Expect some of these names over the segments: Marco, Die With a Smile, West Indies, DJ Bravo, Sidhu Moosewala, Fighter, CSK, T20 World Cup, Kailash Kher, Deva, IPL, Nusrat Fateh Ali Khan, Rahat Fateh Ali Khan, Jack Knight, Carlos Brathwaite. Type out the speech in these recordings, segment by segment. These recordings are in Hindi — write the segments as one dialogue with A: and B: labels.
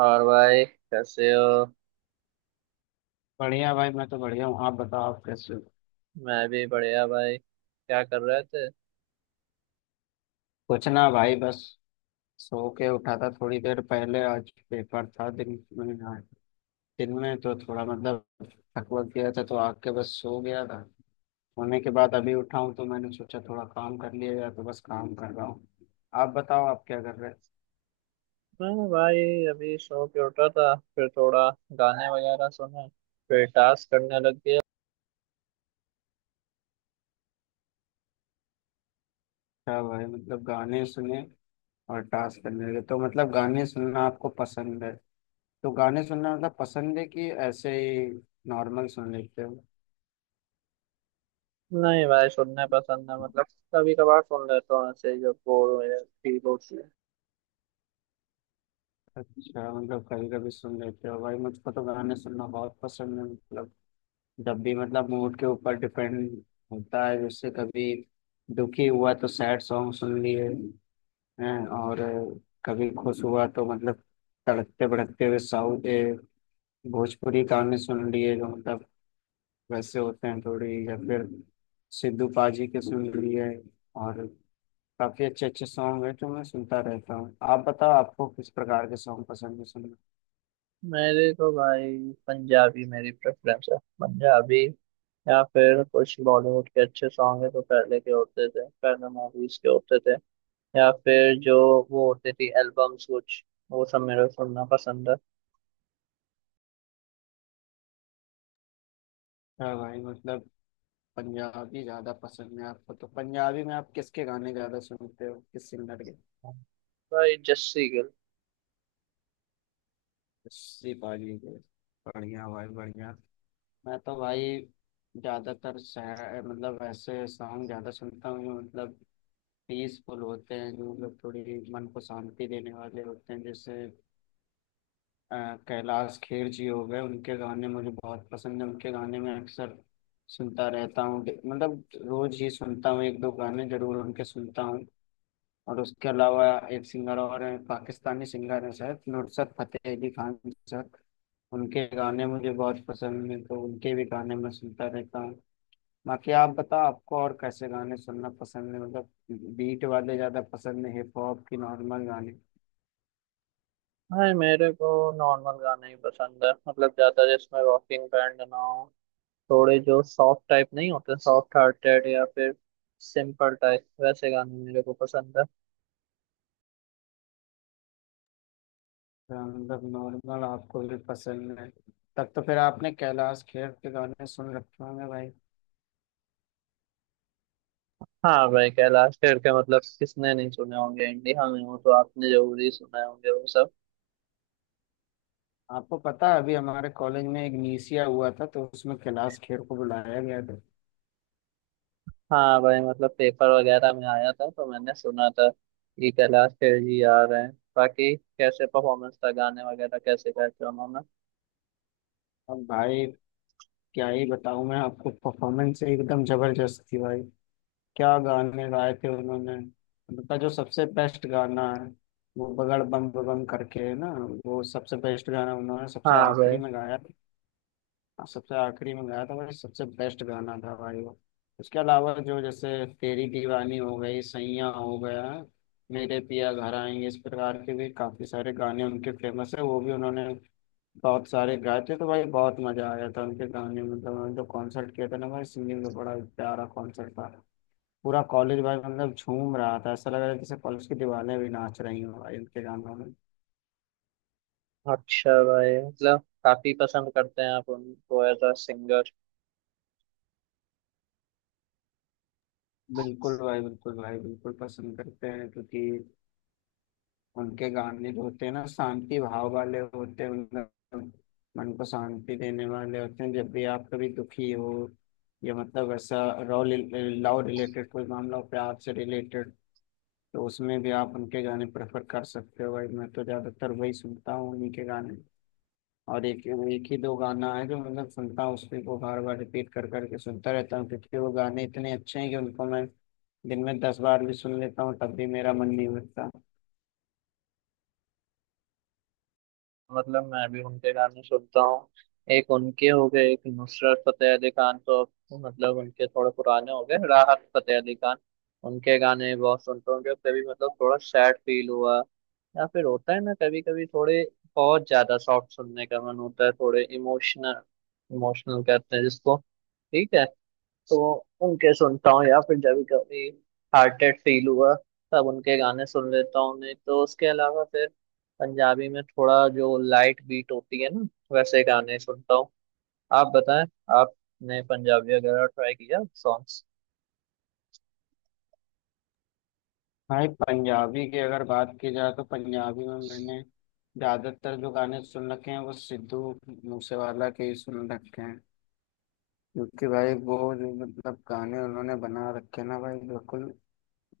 A: और भाई कैसे हो।
B: बढ़िया भाई, मैं तो बढ़िया हूँ। आप बताओ, आप कैसे हो?
A: मैं भी बढ़िया भाई, क्या कर रहे थे।
B: कुछ ना भाई, बस सो के उठा था थोड़ी देर पहले, आज पेपर था दिन में। हाँ, दिन में तो थोड़ा मतलब थक वक गया था तो आग के बस सो गया था। सोने के बाद अभी उठा हूँ तो मैंने सोचा थोड़ा काम कर लिया जाए, तो बस काम कर रहा हूँ। आप बताओ आप क्या कर रहे हैं।
A: मैं भाई अभी सो के उठा था, फिर थोड़ा गाने वगैरह सुने, फिर टास्क करने लग गया।
B: अच्छा भाई, मतलब गाने सुने और टास्क करने लगे, तो मतलब गाने सुनना आपको पसंद है? तो गाने सुनना मतलब पसंद है कि ऐसे ही नॉर्मल सुन लेते हो?
A: नहीं भाई, सुनने पसंद है, मतलब कभी कभार सुन लेता हूँ ऐसे जब बोर हो या फ्री होती है।
B: अच्छा, मतलब कभी कभी सुन लेते हो। भाई मुझको तो गाने सुनना बहुत पसंद है, मतलब जब भी मतलब मूड के ऊपर डिपेंड होता है। जैसे कभी दुखी हुआ तो सैड सॉन्ग सुन लिए हैं, और कभी खुश हुआ तो मतलब तड़कते भड़कते हुए साउथ भोजपुरी गाने सुन लिए, जो मतलब वैसे होते हैं थोड़ी, या फिर सिद्धू पाजी के सुन लिए। और काफी अच्छे अच्छे सॉन्ग है जो मैं सुनता रहता हूँ। आप बताओ आपको किस प्रकार के सॉन्ग पसंद है सुनना।
A: मेरे तो भाई पंजाबी मेरी प्रेफरेंस है, पंजाबी या फिर कुछ बॉलीवुड के अच्छे सॉन्ग है तो पहले के होते थे, पहले मूवीज के होते थे, या फिर जो वो होते थे एल्बम्स, कुछ वो सब मेरे को सुनना पसंद है।
B: हाँ भाई, मतलब पंजाबी ज्यादा पसंद है आपको। तो पंजाबी में आप किसके गाने ज्यादा सुनते हो, किस सिंगर के?
A: भाई जस्सी गिल।
B: उसी पाजी के? बढ़िया भाई, बढ़िया। मैं तो भाई ज्यादातर मतलब ऐसे सॉन्ग ज्यादा सुनता हूँ जो मतलब पीसफुल होते हैं, जो मतलब थोड़ी मन को शांति देने वाले होते हैं। जैसे अ, कैलाश खेर जी हो गए, उनके गाने मुझे बहुत पसंद है। उनके गाने में अक्सर सुनता रहता हूँ, मतलब रोज ही सुनता हूँ, एक दो गाने जरूर उनके सुनता हूँ। और उसके अलावा एक सिंगर और हैं, पाकिस्तानी सिंगर हैं शायद, नुसरत फतेह अली खान सर। उनके गाने मुझे बहुत पसंद हैं, तो उनके भी गाने मैं सुनता रहता हूँ। बाकी आप बताओ आपको और कैसे गाने सुनना पसंद है, मतलब बीट वाले ज़्यादा पसंद है, हिप हॉप की नॉर्मल गाने?
A: भाई मेरे को नॉर्मल गाने ही पसंद है, मतलब ज्यादा जिसमें रॉकिंग बैंड ना हो। थोड़े जो सॉफ्ट टाइप नहीं होते, सॉफ्ट हार्टेड या फिर सिंपल टाइप, वैसे गाने मेरे को पसंद है।
B: तो मतलब नॉर्मल आपको भी पसंद है। तब तो फिर आपने कैलाश खेर के गाने सुन रखे होंगे भाई।
A: हाँ भाई, कैलाश खेर के मतलब किसने नहीं सुने होंगे, इंडिया में हो तो आपने जरूर ही सुने होंगे वो सब।
B: आपको पता है अभी हमारे कॉलेज में एक नीसिया हुआ था, तो उसमें कैलाश खेर को बुलाया गया था।
A: हाँ भाई, मतलब पेपर वगैरह में आया था तो मैंने सुना था कि कैलाश खेर जी आ रहे हैं। बाकी कैसे परफॉर्मेंस था, गाने वगैरह कैसे गाए थे उन्होंने।
B: अब भाई क्या ही बताऊं मैं आपको, परफॉर्मेंस एकदम जबरदस्त थी भाई। क्या गाने गाए थे उन्होंने। उनका जो सबसे बेस्ट गाना है, वो बगड़ बम बम करके है ना, वो सबसे बेस्ट गाना उन्होंने सबसे
A: हाँ भाई।
B: आखिरी में गाया था। हाँ, सबसे आखिरी में गाया था भाई, सबसे बेस्ट गाना था भाई वो। उसके अलावा जो, जैसे तेरी दीवानी हो गई, सैयां हो गया, मेरे पिया घर आएंगे, इस प्रकार के भी काफी सारे गाने उनके फेमस है, वो भी उन्होंने बहुत सारे गाए थे। तो भाई बहुत मजा आया था उनके गाने में। मतलब उन्होंने जो कॉन्सर्ट किया था ना भाई, सिंगिंग में बड़ा प्यारा कॉन्सर्ट था। पूरा कॉलेज भाई मतलब झूम रहा था, ऐसा लग रहा था जैसे कॉलेज की दीवारें भी नाच रही हों भाई उनके गानों में।
A: अच्छा भाई, मतलब काफी पसंद करते हैं आप उनको एज अ सिंगर।
B: बिल्कुल भाई, बिल्कुल भाई, बिल्कुल पसंद करते हैं, क्योंकि उनके गाने जो होते हैं ना शांति भाव वाले होते हैं, मतलब मन को शांति देने वाले होते हैं। जब भी आप कभी दुखी हो, या मतलब ऐसा रॉ लव रिलेटेड कोई मामला हो, प्यार से रिलेटेड, तो उसमें भी आप उनके गाने प्रेफर कर सकते हो। भाई मैं तो ज़्यादातर वही सुनता हूँ, उन्हीं के गाने। और एक एक ही दो गाना है जो मतलब सुनता हूँ, उसको को बार बार रिपीट कर करके सुनता रहता हूँ, क्योंकि वो गाने इतने अच्छे हैं कि उनको मैं दिन में 10 बार भी सुन लेता हूँ, तब भी मेरा मन नहीं भरता।
A: मतलब मैं भी उनके गाने सुनता हूँ। एक उनके हो गए, एक नुसरत फतेह अली खान, तो अब मतलब उनके थोड़े पुराने हो गए, राहत फतेह अली खान, उनके गाने बहुत सुनता हूँ जब कभी मतलब थोड़ा सैड फील हुआ या फिर होता है ना कभी कभी, थोड़े बहुत ज्यादा सॉफ्ट सुनने का मन होता है, थोड़े इमोशनल, इमोशनल कहते हैं जिसको। ठीक है। तो उनके सुनता हूँ, या फिर जब भी कभी हार्टेड फील हुआ तब उनके गाने सुन लेता हूँ। नहीं तो उसके अलावा फिर पंजाबी में थोड़ा जो लाइट बीट होती है ना, वैसे गाने सुनता हूँ। आप बताएं, आपने पंजाबी वगैरह ट्राई किया सॉन्ग्स।
B: भाई पंजाबी की अगर बात की जाए तो पंजाबी में मैंने ज़्यादातर जो गाने सुन रखे हैं वो सिद्धू मूसेवाला के ही सुन रखे हैं, क्योंकि भाई वो जो मतलब गाने उन्होंने बना रखे हैं ना भाई, बिल्कुल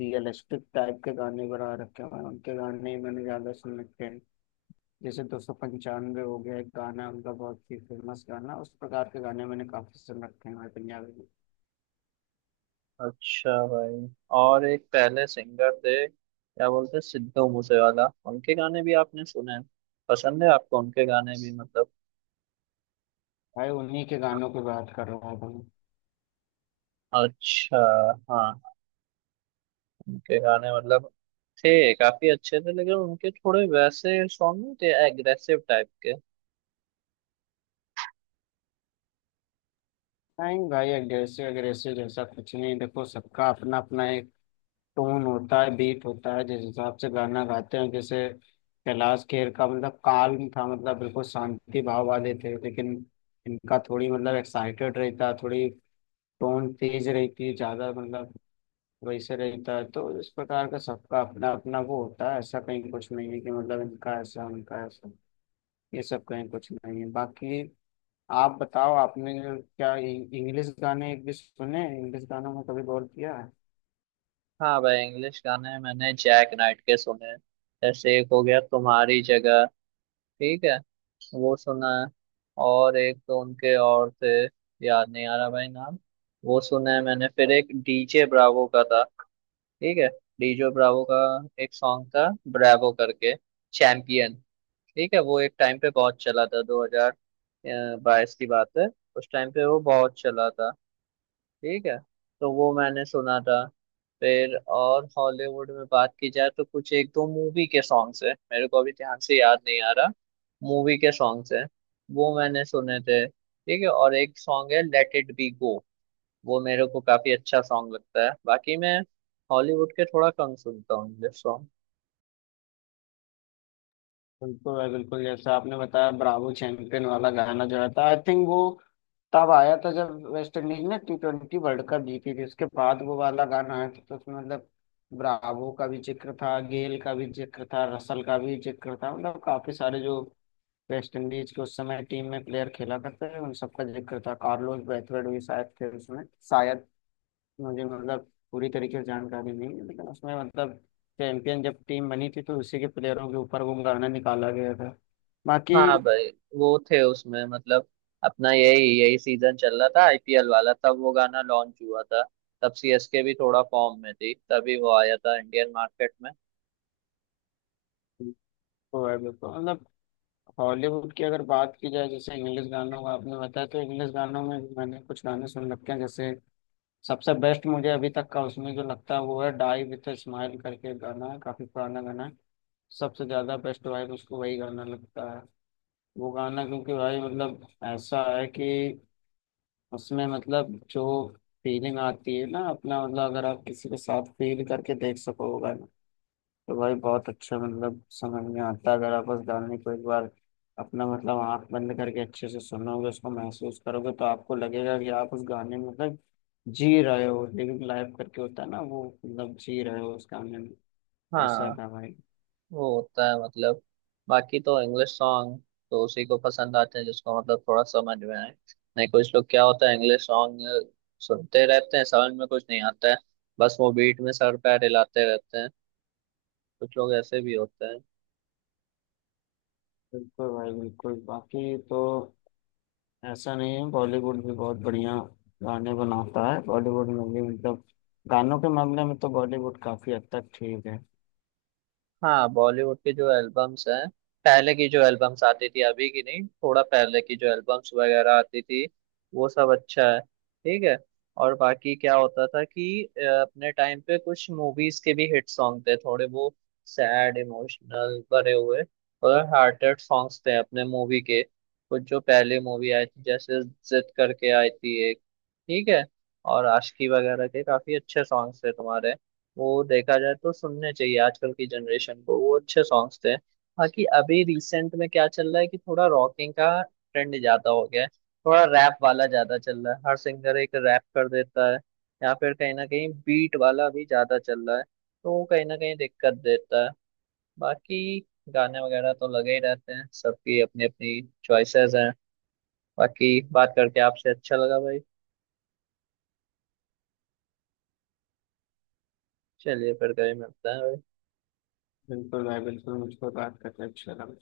B: रियलिस्टिक टाइप के गाने बना रखे हैं। उनके गाने ही मैंने ज़्यादा सुन रखे हैं। जैसे 295 हो गया, एक गाना है उनका बहुत ही फेमस गाना, उस प्रकार के गाने मैंने काफ़ी सुन रखे हैं भाई पंजाबी में।
A: अच्छा भाई। और एक पहले सिंगर थे, क्या बोलते हैं, सिद्धू मूसेवाला, उनके गाने भी आपने सुने हैं, पसंद है आपको उनके गाने भी मतलब।
B: भाई उन्हीं के गानों की बात कर रहा हूँ।
A: अच्छा। हाँ। उनके गाने मतलब थे, काफी अच्छे थे, लेकिन उनके थोड़े वैसे सॉन्ग नहीं थे एग्रेसिव टाइप के।
B: नहीं भाई, अग्रेसिव अग्रेसिव जैसा कुछ नहीं, देखो सबका अपना अपना एक टोन होता है, बीट होता है जिस हिसाब से गाना गाते हैं। जैसे कैलाश खेर का मतलब काल्म था, मतलब बिल्कुल शांति भाव वाले थे, लेकिन इनका थोड़ी मतलब एक्साइटेड रहता थोड़ी, टोन तेज रहती है ज्यादा, मतलब वैसे रहता है। तो इस प्रकार का सबका अपना अपना वो होता है, ऐसा कहीं कुछ नहीं है कि मतलब इनका ऐसा उनका ऐसा, ये सब कहीं कुछ नहीं है। बाकी आप बताओ आपने क्या इंग्लिश गाने एक भी सुने, इंग्लिश गानों में कभी गौर किया है?
A: हाँ भाई, इंग्लिश गाने मैंने जैक नाइट के सुने हैं। जैसे एक हो गया तुम्हारी जगह, ठीक है, वो सुना है। और एक तो उनके और थे, याद नहीं आ रहा भाई नाम, वो सुना है मैंने। फिर एक डीजे ब्रावो का था, ठीक है, डीजे ब्रावो का एक सॉन्ग था, ब्रावो करके, चैंपियन, ठीक है। वो एक टाइम पे बहुत चला था, 2022 की बात है, उस टाइम पे वो बहुत चला था, ठीक है, तो वो मैंने सुना था। फिर और हॉलीवुड में बात की जाए तो कुछ एक दो मूवी के सॉन्ग्स है, मेरे को अभी ध्यान से याद नहीं आ रहा, मूवी के सॉन्ग्स है, वो मैंने सुने थे, ठीक है। और एक सॉन्ग है लेट इट बी गो, वो मेरे को काफी अच्छा सॉन्ग लगता है। बाकी मैं हॉलीवुड के थोड़ा कम सुनता हूँ इंग्लिश सॉन्ग।
B: बिल्कुल है, बिल्कुल, जैसा आपने बताया ब्रावो चैंपियन वाला गाना जो है था, आई थिंक वो तब आया था जब वेस्ट इंडीज ने T20 वर्ल्ड कप जीती थी, उसके बाद वो वाला गाना आया था। तो उसमें मतलब ब्रावो का भी जिक्र था, गेल का भी जिक्र था, रसल का भी जिक्र था, मतलब काफी सारे जो वेस्ट इंडीज के उस समय टीम में प्लेयर खेला करते थे उन सबका जिक्र था। कार्लोस ब्रैथवेट भी शायद थे उसमें, शायद। मुझे मतलब पूरी तरीके से जानकारी नहीं है, लेकिन उसमें मतलब चैंपियन जब टीम बनी थी तो उसी के प्लेयरों के ऊपर वो गाना निकाला गया था। बाकी
A: हाँ भाई, वो थे उसमें, मतलब अपना यही यही सीजन चल रहा था आईपीएल वाला, तब वो गाना लॉन्च हुआ था, तब सीएसके भी थोड़ा फॉर्म में थी, तभी वो आया था इंडियन मार्केट में।
B: तो है बिल्कुल। मतलब हॉलीवुड की अगर बात की जाए, जैसे इंग्लिश गानों का आपने बताया, तो इंग्लिश गानों में भी मैंने कुछ गाने सुन रखे हैं। जैसे सबसे बेस्ट मुझे अभी तक का उसमें जो लगता है वो है डाई विथ स्माइल करके एक गाना है, काफी पुराना गाना है। सबसे ज्यादा बेस्ट वाइब उसको वही गाना लगता है, वो गाना, क्योंकि भाई मतलब ऐसा है कि उसमें मतलब जो फीलिंग आती है ना, अपना मतलब अगर आप किसी के साथ फील करके देख सको, तो भाई बहुत अच्छा मतलब समझ में आता है। अगर आप बस गाने को एक बार अपना मतलब आंख बंद करके अच्छे से सुनोगे, उसको महसूस करोगे, तो आपको लगेगा कि आप उस गाने में मतलब जी रहे हो, लिविंग लाइफ करके होता है ना वो, मतलब जी रहे हो उस गाने में। ऐसा
A: हाँ,
B: था भाई।
A: वो होता है मतलब। बाकी तो इंग्लिश सॉन्ग तो उसी को पसंद आते हैं जिसको मतलब थोड़ा समझ में आए। नहीं, कुछ लोग क्या होता है, इंग्लिश सॉन्ग सुनते रहते हैं, समझ में कुछ नहीं आता है, बस वो बीट में सर पैर हिलाते रहते हैं, कुछ लोग ऐसे भी होते हैं।
B: बिल्कुल भाई, बिल्कुल, बाकी तो ऐसा नहीं है, बॉलीवुड भी बहुत बढ़िया गाने बनाता है। बॉलीवुड में भी मतलब गानों के मामले में तो बॉलीवुड काफी हद तक ठीक है।
A: हाँ, बॉलीवुड की जो एल्बम्स हैं, पहले की जो एल्बम्स आती थी, अभी की नहीं, थोड़ा पहले की जो एल्बम्स वगैरह आती थी, वो सब अच्छा है, ठीक है। और बाकी क्या होता था कि अपने टाइम पे कुछ मूवीज के भी हिट सॉन्ग थे, थोड़े वो सैड, इमोशनल भरे हुए और हार्टेड सॉन्ग्स थे अपने मूवी के, कुछ जो पहले मूवी आई थी जैसे जिद करके आई थी एक, ठीक है, और आशिकी वगैरह के काफी अच्छे सॉन्ग्स थे तुम्हारे, वो देखा जाए तो सुनने चाहिए आजकल की जनरेशन को, वो अच्छे सॉन्ग्स थे। बाकी अभी रिसेंट में क्या चल रहा है कि थोड़ा रॉकिंग का ट्रेंड ज्यादा हो गया है, थोड़ा रैप वाला ज्यादा चल रहा है, हर सिंगर एक रैप कर देता है, या फिर कहीं ना कहीं बीट वाला भी ज्यादा चल रहा है, तो वो कहीं ना कहीं दिक्कत देता है। बाकी गाने वगैरह तो लगे ही रहते हैं, सबकी अपनी अपनी चॉइसेस हैं। बाकी बात करके आपसे अच्छा लगा भाई, चलिए फिर कभी मिलते हैं भाई।
B: बिल्कुल भाई, बिल्कुल, मुझको बात करके अच्छा लगा।